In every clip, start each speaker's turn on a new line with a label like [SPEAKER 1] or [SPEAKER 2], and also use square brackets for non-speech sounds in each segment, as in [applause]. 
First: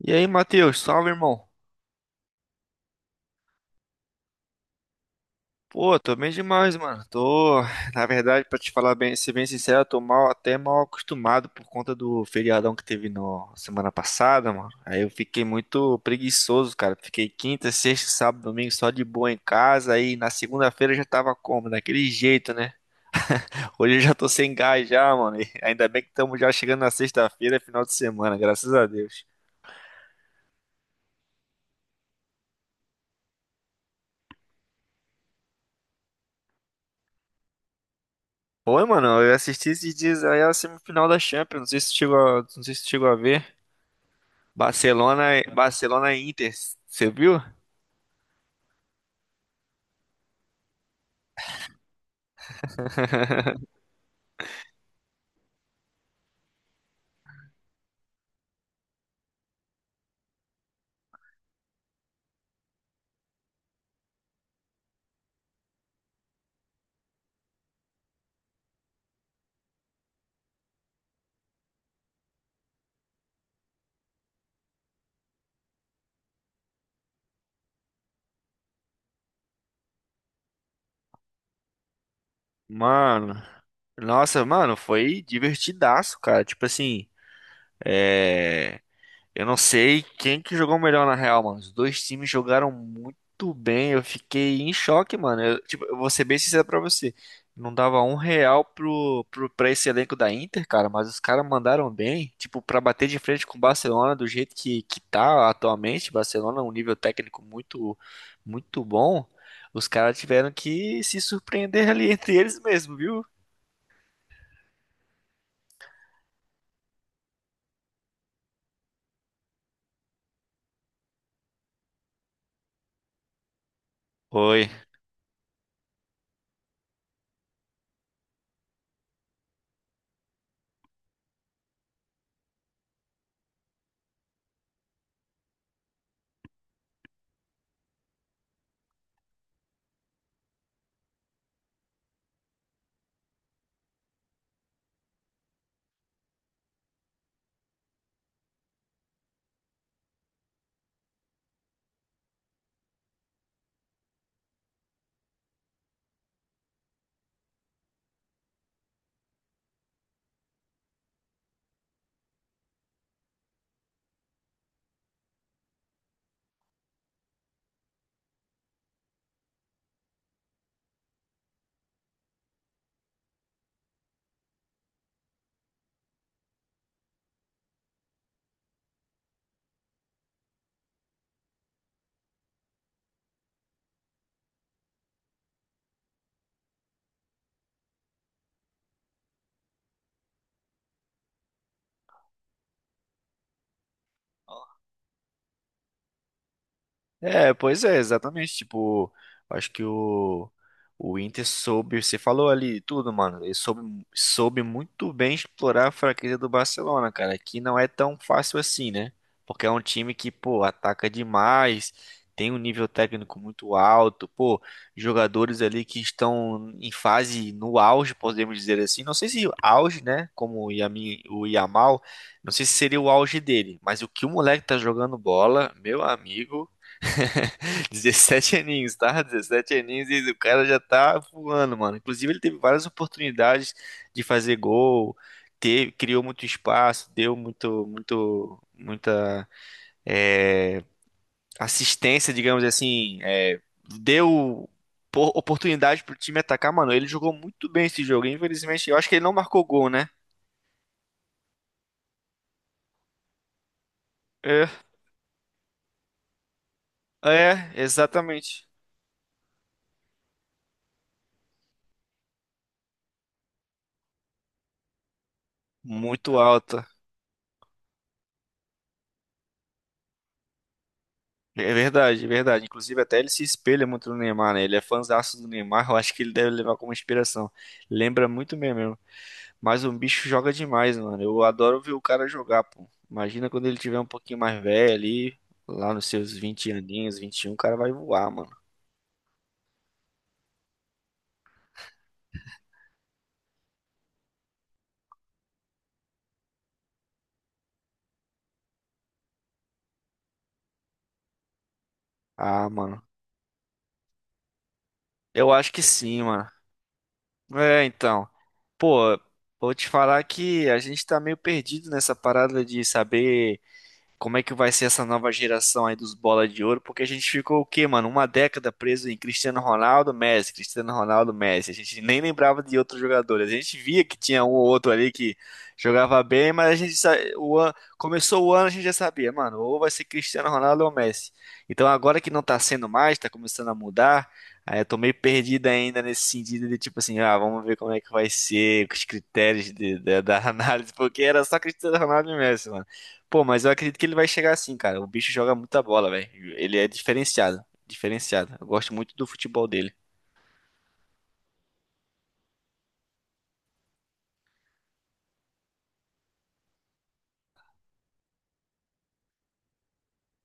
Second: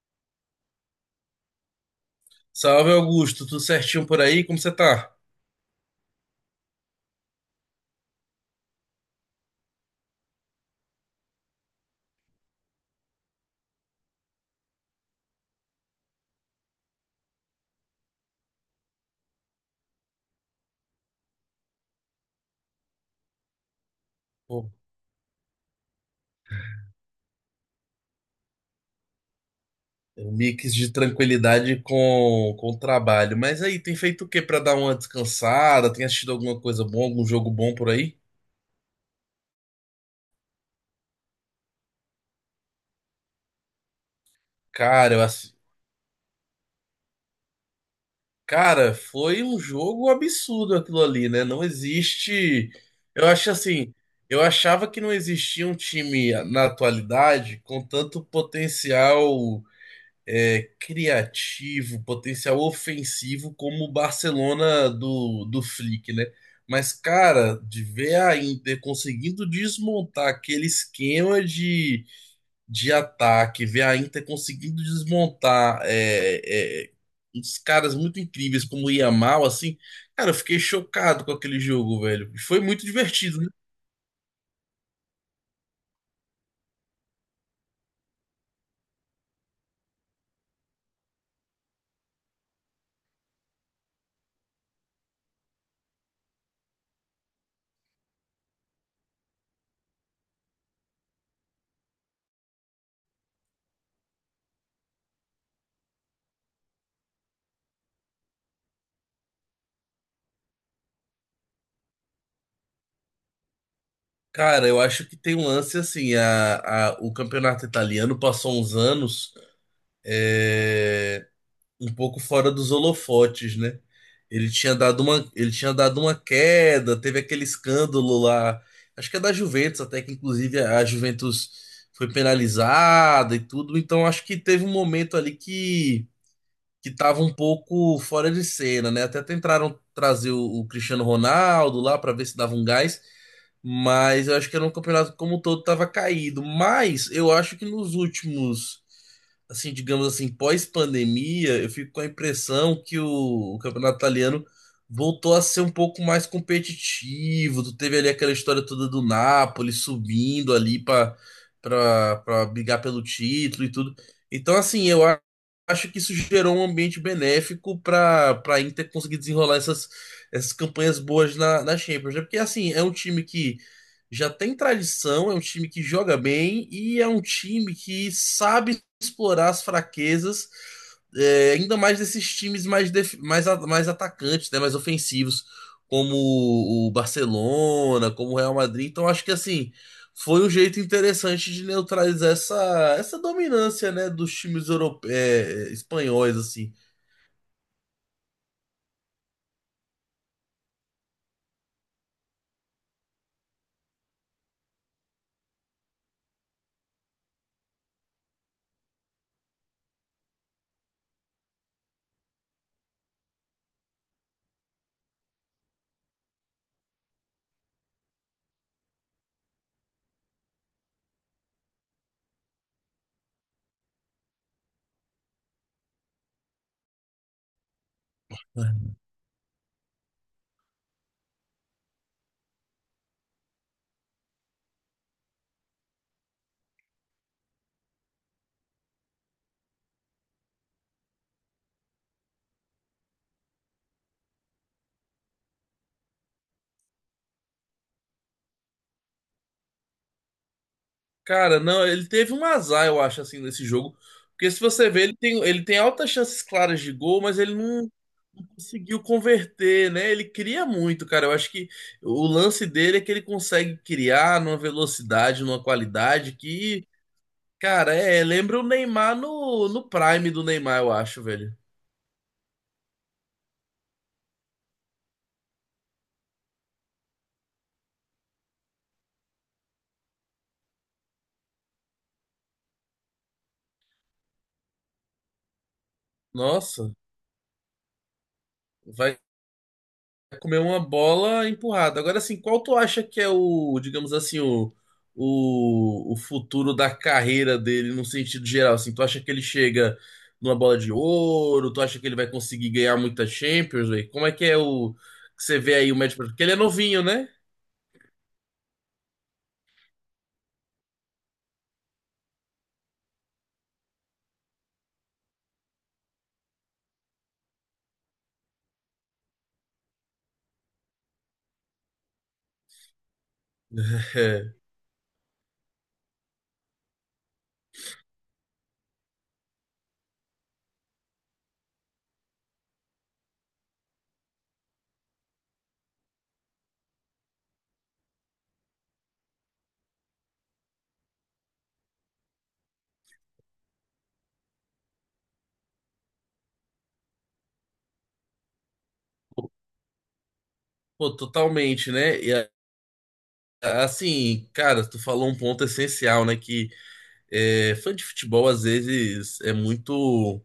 [SPEAKER 1] E aí, Matheus, salve, irmão.
[SPEAKER 2] Salve Augusto, tudo certinho por aí? Como você tá?
[SPEAKER 1] Pô, tô bem demais, mano. Na verdade, pra te falar bem, ser bem sincero, eu tô mal, até mal acostumado por conta do feriadão que teve no semana passada, mano. Aí eu fiquei muito preguiçoso, cara. Fiquei quinta, sexta, sábado, domingo só de boa em casa. Aí na segunda-feira eu já tava como? Daquele jeito, né? Hoje eu já tô sem
[SPEAKER 2] Pô,
[SPEAKER 1] gás já, mano. E ainda bem que estamos já chegando na sexta-feira, final de semana, graças a Deus.
[SPEAKER 2] é um mix de tranquilidade com o trabalho. Mas aí, tem feito o que pra dar uma descansada? Tem assistido alguma coisa boa, algum jogo bom por aí?
[SPEAKER 1] Oi, mano, eu assisti esses dias aí a semifinal da Champions, não sei se tu chegou a ver.
[SPEAKER 2] Cara, eu
[SPEAKER 1] Barcelona,
[SPEAKER 2] assi-
[SPEAKER 1] Barcelona e Inter, você viu?
[SPEAKER 2] Cara, foi um jogo absurdo aquilo ali, né? Não existe. Eu acho assim, eu achava que não existia um time na atualidade com tanto potencial criativo, potencial ofensivo como o Barcelona do Flick, né? Mas, cara, de ver a Inter conseguindo desmontar aquele esquema de ataque, ver a Inter conseguindo desmontar uns caras muito incríveis como o Yamal, assim, cara, eu fiquei chocado com aquele jogo, velho. Foi muito
[SPEAKER 1] Mano,
[SPEAKER 2] divertido, né?
[SPEAKER 1] nossa, mano, foi divertidaço, cara. Tipo assim, é. Eu não sei quem que jogou melhor na real, mano. Os dois times jogaram muito bem. Eu fiquei em choque, mano. Eu, tipo, eu vou ser bem sincero pra você. Não dava um real pra esse elenco da Inter, cara, mas os caras mandaram bem. Tipo, pra bater de frente com o Barcelona do jeito que tá atualmente. Barcelona é um nível técnico muito bom. Os caras tiveram que se surpreender ali [laughs] entre eles mesmo, viu?
[SPEAKER 2] Cara, eu acho que tem um lance assim, o campeonato italiano passou uns anos. é, Um pouco fora dos holofotes, né? Ele
[SPEAKER 1] Oi,
[SPEAKER 2] tinha dado uma, ele tinha dado uma queda, teve aquele escândalo lá, acho que é da Juventus, até que inclusive a Juventus foi penalizada e tudo, então acho que teve um momento ali que tava um pouco fora de cena, né? Até tentaram trazer o Cristiano Ronaldo lá para ver se dava um gás, mas eu acho que era um campeonato como um todo tava caído. Mas eu acho que nos últimos, assim, digamos assim, pós-pandemia, eu fico com a impressão que o campeonato italiano voltou a ser um pouco mais competitivo. Tu teve ali aquela história toda do Napoli subindo ali para brigar pelo título e tudo. Então, assim, eu acho que isso gerou um ambiente benéfico para Inter conseguir desenrolar essas campanhas boas na Champions, né? Porque assim, é um time que já tem tradição, é um time que joga bem e é um time que sabe explorar as fraquezas, é, ainda mais desses times mais, mais atacantes, né? Mais ofensivos, como o Barcelona, como o Real Madrid. Então acho que assim foi um jeito interessante de neutralizar essa dominância, né, dos times europeus, espanhóis, assim.
[SPEAKER 1] é, pois é, exatamente. Tipo, acho que o Inter soube, você falou ali tudo, mano. Ele soube muito bem explorar a fraqueza do Barcelona, cara, que não é tão fácil assim, né? Porque é um time que, pô, ataca demais, tem um nível técnico muito alto, pô, jogadores ali que estão em fase no auge, podemos dizer assim. Não sei se auge, né? Como o Yamin, o Yamal, não sei se seria o auge dele, mas o que o moleque tá jogando bola, meu amigo, 17 aninhos, tá? 17 aninhos e o cara já tá voando, mano. Inclusive, ele teve várias oportunidades de fazer gol, teve, criou muito espaço, deu muita é, assistência, digamos assim, deu oportunidade pro time atacar, mano. Ele jogou muito bem esse jogo, infelizmente. Eu acho que ele não marcou gol, né?
[SPEAKER 2] Cara, não, ele teve um azar, eu acho, assim, nesse jogo. Porque se
[SPEAKER 1] É,
[SPEAKER 2] você vê, ele tem altas chances claras de gol, mas ele
[SPEAKER 1] é,
[SPEAKER 2] não
[SPEAKER 1] exatamente.
[SPEAKER 2] conseguiu converter, né? Ele cria muito, cara. Eu acho que o lance dele é que ele consegue criar numa velocidade, numa qualidade
[SPEAKER 1] Muito alta.
[SPEAKER 2] que, cara, é, lembra o Neymar no prime do Neymar, eu acho, velho.
[SPEAKER 1] É verdade, é verdade. Inclusive, até ele se espelha muito no Neymar, né? Ele é fãzaço do Neymar, [laughs] eu acho que ele deve levar como inspiração. Lembra muito mesmo. Mas o bicho joga demais, mano. Eu adoro ver o cara jogar, pô. Imagina quando ele tiver um pouquinho mais velho ali, lá nos seus vinte
[SPEAKER 2] Nossa,
[SPEAKER 1] aninhos, 21, o cara vai voar, mano.
[SPEAKER 2] vai é comer uma bola empurrada. Agora, assim, qual tu acha que é o, digamos assim, o futuro da carreira dele no sentido geral? Assim, tu acha que ele chega numa bola de ouro? Tu acha que ele vai
[SPEAKER 1] Ah,
[SPEAKER 2] conseguir ganhar
[SPEAKER 1] mano.
[SPEAKER 2] muita Champions, velho? Como é que é o que
[SPEAKER 1] Eu
[SPEAKER 2] você
[SPEAKER 1] acho
[SPEAKER 2] vê
[SPEAKER 1] que
[SPEAKER 2] aí o médio?
[SPEAKER 1] sim,
[SPEAKER 2] Porque
[SPEAKER 1] mano.
[SPEAKER 2] ele é novinho, né?
[SPEAKER 1] É, então. Pô, vou te falar que a gente tá meio perdido nessa parada de saber como é que vai ser essa nova geração aí dos bola de ouro, porque a gente ficou o quê, mano? Uma década preso em Cristiano Ronaldo, Messi, Cristiano Ronaldo, Messi. A gente nem lembrava de outros jogadores. A gente via
[SPEAKER 2] [laughs]
[SPEAKER 1] que tinha um
[SPEAKER 2] É.
[SPEAKER 1] ou outro ali que jogava bem, mas a gente sa- o ano, começou o ano, a gente já sabia, mano, ou vai ser Cristiano Ronaldo ou Messi. Então agora que não tá sendo mais, tá começando a mudar. Aí eu tô meio perdido ainda nesse sentido de tipo assim, ah, vamos ver como é que vai ser, os critérios da [laughs] análise, porque era só Cristiano Ronaldo e Messi, mano. Pô, mas eu acredito que ele vai chegar assim, cara. O bicho joga muita bola, velho. Ele é diferenciado. Diferenciado. Eu gosto muito do futebol dele.
[SPEAKER 2] Pô, totalmente, né? Assim, cara, tu falou um ponto essencial, né? Que é, fã de futebol às vezes é muito.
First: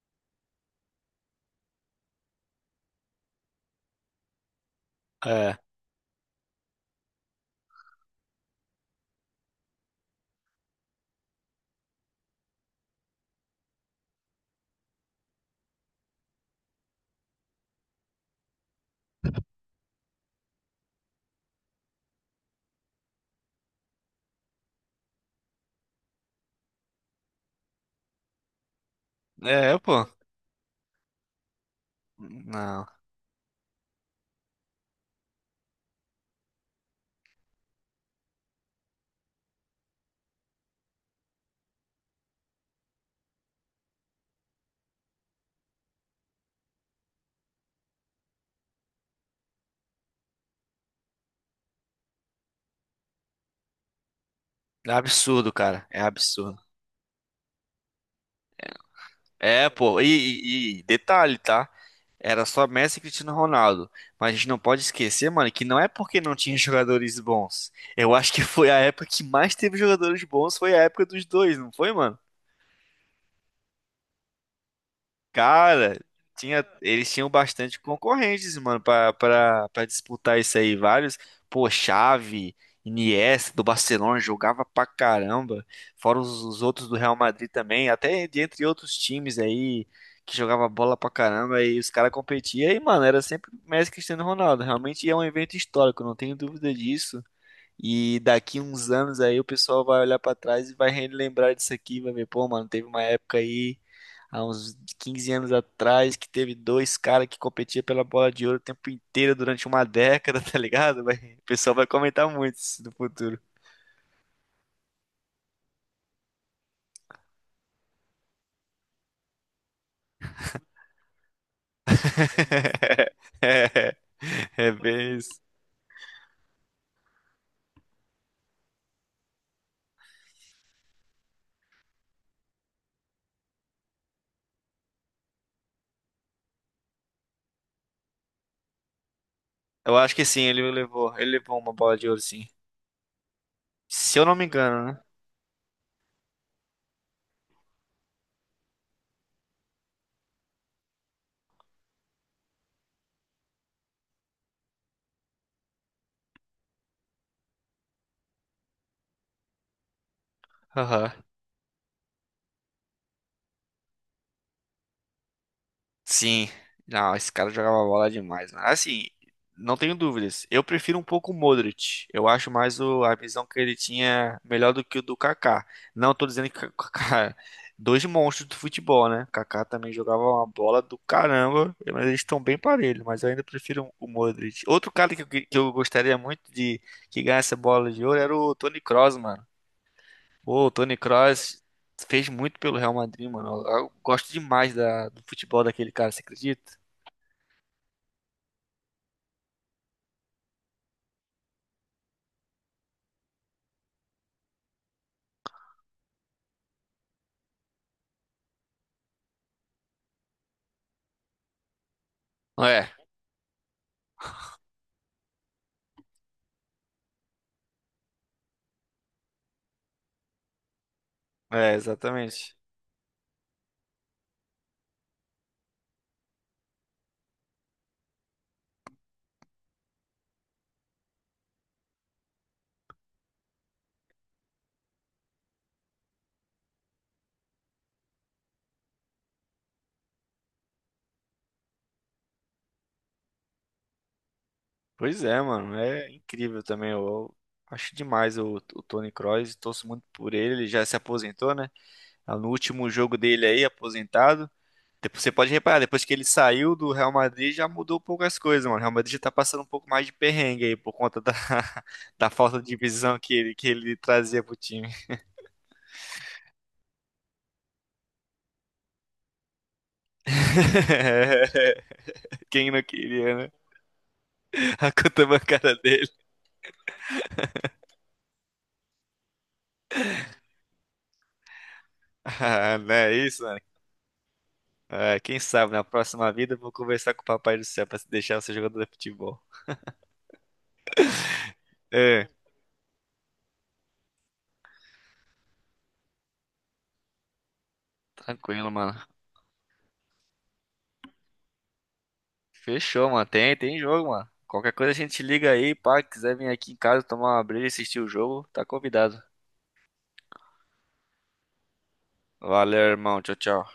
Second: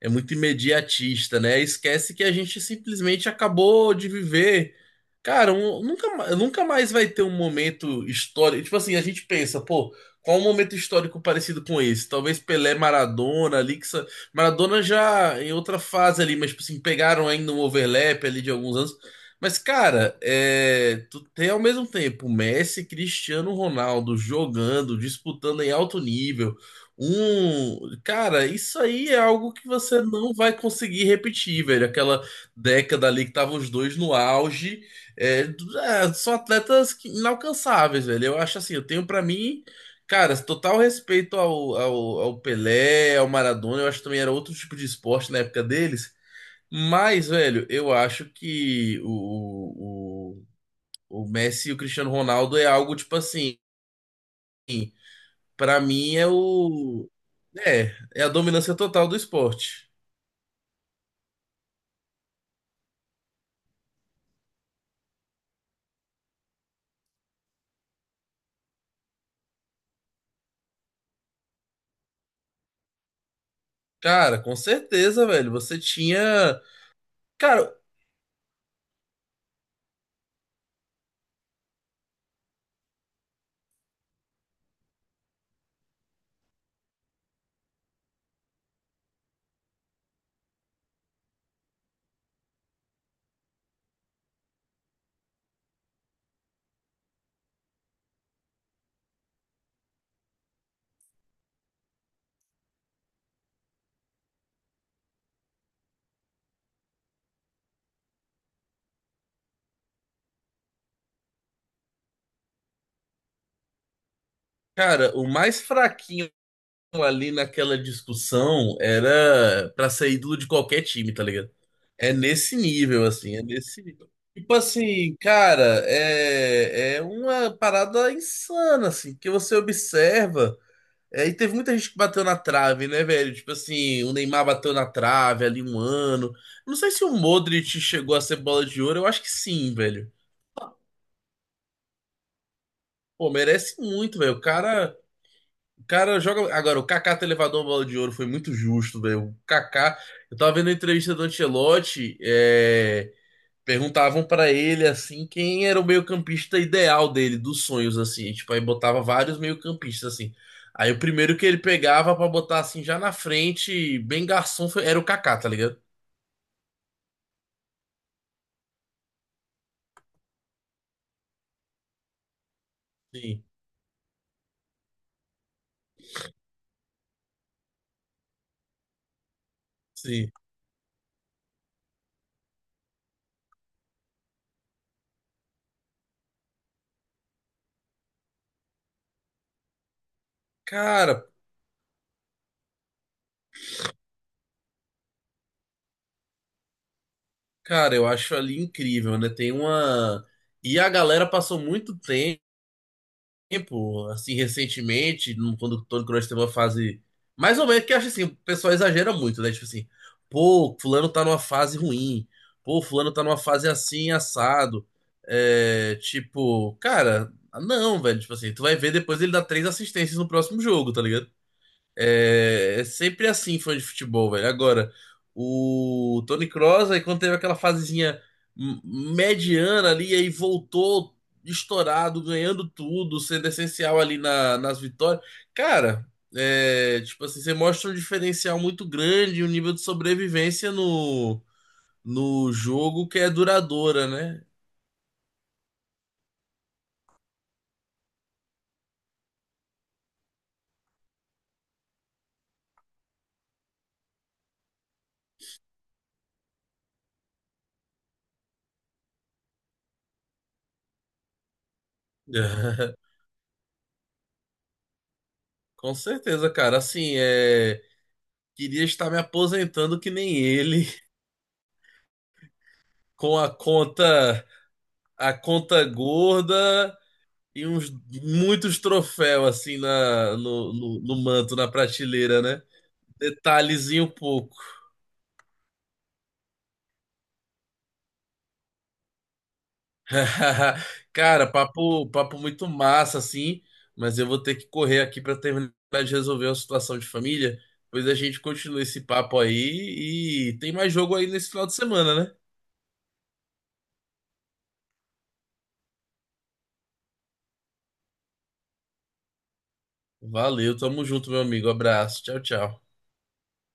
[SPEAKER 2] É muito imediatista, né? Esquece que a gente simplesmente acabou de viver. Cara,
[SPEAKER 1] É.
[SPEAKER 2] nunca mais vai ter um momento histórico. Tipo assim, a gente pensa, pô, qual um momento histórico parecido com esse? Talvez Pelé, Maradona, Maradona já em outra fase ali, mas tipo assim, pegaram ainda um overlap ali de alguns anos. Mas, cara, é, tu tem ao mesmo tempo Messi, Cristiano Ronaldo jogando, disputando em alto nível. Cara, isso aí é algo que
[SPEAKER 1] É,
[SPEAKER 2] você
[SPEAKER 1] pô.
[SPEAKER 2] não vai conseguir repetir, velho. Aquela
[SPEAKER 1] Não.
[SPEAKER 2] década ali que estavam os dois no auge, é, são atletas que- inalcançáveis, velho. Eu acho assim, eu tenho pra mim, cara, total respeito ao Pelé, ao Maradona. Eu acho que também era outro tipo de esporte na época deles. Mas, velho, eu acho que o Messi e o Cristiano Ronaldo é algo tipo assim.
[SPEAKER 1] É absurdo,
[SPEAKER 2] Pra
[SPEAKER 1] cara. É
[SPEAKER 2] mim é
[SPEAKER 1] absurdo.
[SPEAKER 2] o. É, é a dominância total do
[SPEAKER 1] É,
[SPEAKER 2] esporte.
[SPEAKER 1] pô. E, e detalhe, tá? Era só Messi e Cristiano Ronaldo. Mas a gente não pode esquecer, mano, que não é porque não tinha jogadores bons. Eu acho que foi a época que mais teve jogadores bons, foi a época dos dois, não foi, mano?
[SPEAKER 2] Cara, com certeza, velho. Você
[SPEAKER 1] Cara,
[SPEAKER 2] tinha.
[SPEAKER 1] tinha, eles tinham
[SPEAKER 2] Cara,
[SPEAKER 1] bastante concorrentes, mano, pra disputar isso aí. Vários, pô, Xavi, Iniesta do Barcelona jogava pra caramba. Fora os outros do Real Madrid também, até de entre outros times aí que jogava bola pra caramba e os caras competiam. E, mano, era sempre Messi e Cristiano Ronaldo. Realmente é um evento histórico, não tenho dúvida disso. E daqui uns anos aí o pessoal vai olhar pra trás e vai relembrar disso aqui, vai ver, pô, mano, teve uma época aí, há uns 15 anos atrás, que teve dois caras que competiam pela bola de ouro o tempo inteiro durante uma década, [laughs] tá ligado? Vai- o pessoal vai comentar muito isso no futuro.
[SPEAKER 2] Cara, o mais fraquinho ali naquela discussão era pra ser ídolo de qualquer time, tá ligado? É nesse nível,
[SPEAKER 1] [laughs]
[SPEAKER 2] assim, é nesse
[SPEAKER 1] É,
[SPEAKER 2] nível. Tipo
[SPEAKER 1] é bem
[SPEAKER 2] assim,
[SPEAKER 1] isso.
[SPEAKER 2] cara, é, é uma parada insana, assim, que você observa. É, e teve muita gente que bateu na trave, né, velho? Tipo assim, o Neymar bateu na trave ali um ano. Não sei se o Modric chegou a ser bola de ouro, eu acho que sim,
[SPEAKER 1] Eu
[SPEAKER 2] velho.
[SPEAKER 1] acho que sim, ele levou uma bola de ouro, sim.
[SPEAKER 2] Pô, merece
[SPEAKER 1] Se
[SPEAKER 2] muito,
[SPEAKER 1] eu
[SPEAKER 2] velho.
[SPEAKER 1] não me engano, né?
[SPEAKER 2] O cara joga. Agora, o Kaká ter levado uma bola de ouro foi muito justo, velho. O Kaká, eu tava vendo a entrevista do Ancelotti, é. Perguntavam pra ele assim quem era o meio-campista ideal dele, dos sonhos assim, tipo, aí botava vários meio-campistas assim. Aí o
[SPEAKER 1] Aham.
[SPEAKER 2] primeiro que ele pegava pra botar assim já na frente, bem garçom, era o Kaká, tá ligado?
[SPEAKER 1] Sim, não, esse cara jogava bola demais, mano. Assim, não tenho dúvidas. Eu prefiro um pouco o Modric. Eu acho mais o, a
[SPEAKER 2] Sim,
[SPEAKER 1] visão que ele tinha melhor do que o do Kaká. Não tô dizendo que o Kaká, é dois monstros do futebol, né? O Kaká também jogava
[SPEAKER 2] sim.
[SPEAKER 1] uma bola do caramba, mas eles estão bem parelhos, mas eu ainda prefiro o Modric. Outro cara que eu gostaria muito de que ganhasse a bola de ouro era o Toni Kroos, mano. Pô, o Toni
[SPEAKER 2] Cara,
[SPEAKER 1] Kroos fez muito pelo Real Madrid, mano. Eu gosto demais do futebol daquele cara, você acredita?
[SPEAKER 2] Cara, eu acho ali incrível, né? Tem uma e a galera passou muito tempo. Tempo, assim, recentemente, quando, quando nós temos uma fase. Mais ou menos, que eu acho assim, o pessoal exagera muito, né? Tipo assim, pô, fulano tá numa fase ruim, pô,
[SPEAKER 1] É,
[SPEAKER 2] fulano tá numa fase assim, assado. É, tipo, cara, não, velho, tipo assim, tu vai ver depois ele dá três assistências no próximo jogo, tá ligado?
[SPEAKER 1] é, exatamente.
[SPEAKER 2] É, é sempre assim, fã de futebol, velho. Agora, o Toni Kroos, aí quando teve aquela fasezinha m- mediana ali, aí voltou estourado, ganhando tudo, sendo essencial ali nas vitórias. Cara, é, tipo assim, você mostra um diferencial muito grande, um nível de sobrevivência no jogo que é duradoura, né?
[SPEAKER 1] Pois é, mano, é incrível também. Eu acho demais o Toni Kroos, torço muito por ele. Ele já se aposentou, né? No último jogo dele aí, aposentado. Depois, você pode reparar, depois que ele saiu do Real Madrid, já mudou um pouco as coisas, mano. O Real Madrid já tá passando um pouco mais de perrengue aí, por conta da, [laughs] da falta de
[SPEAKER 2] [laughs]
[SPEAKER 1] visão que ele trazia pro time.
[SPEAKER 2] Com certeza, cara. Assim, é, queria estar me aposentando que nem ele,
[SPEAKER 1] [laughs] Quem não
[SPEAKER 2] [laughs]
[SPEAKER 1] queria,
[SPEAKER 2] com a
[SPEAKER 1] né?
[SPEAKER 2] conta.
[SPEAKER 1] [laughs] A conta
[SPEAKER 2] A
[SPEAKER 1] bancária
[SPEAKER 2] conta
[SPEAKER 1] dele.
[SPEAKER 2] gorda e uns muitos troféus assim na, no manto, na
[SPEAKER 1] [laughs]
[SPEAKER 2] prateleira, né?
[SPEAKER 1] Ah, não é isso.
[SPEAKER 2] Detalhezinho pouco.
[SPEAKER 1] É, quem sabe na próxima vida eu vou conversar com o Papai do Céu pra deixar você jogador de futebol.
[SPEAKER 2] [laughs] Cara,
[SPEAKER 1] É,
[SPEAKER 2] papo muito massa, assim, mas eu vou ter que correr aqui para terminar de resolver uma situação de família. Pois a gente
[SPEAKER 1] tranquilo,
[SPEAKER 2] continua
[SPEAKER 1] mano.
[SPEAKER 2] esse papo aí e tem mais jogo aí nesse final de semana, né?
[SPEAKER 1] Fechou, mano. Tem, tem jogo, mano. Qualquer coisa a gente liga aí, pá. Quiser vir aqui em casa tomar uma breja e assistir o jogo, tá convidado.
[SPEAKER 2] Valeu, tamo junto, meu amigo. Abraço, tchau, tchau.
[SPEAKER 1] Valeu, irmão. Tchau, tchau.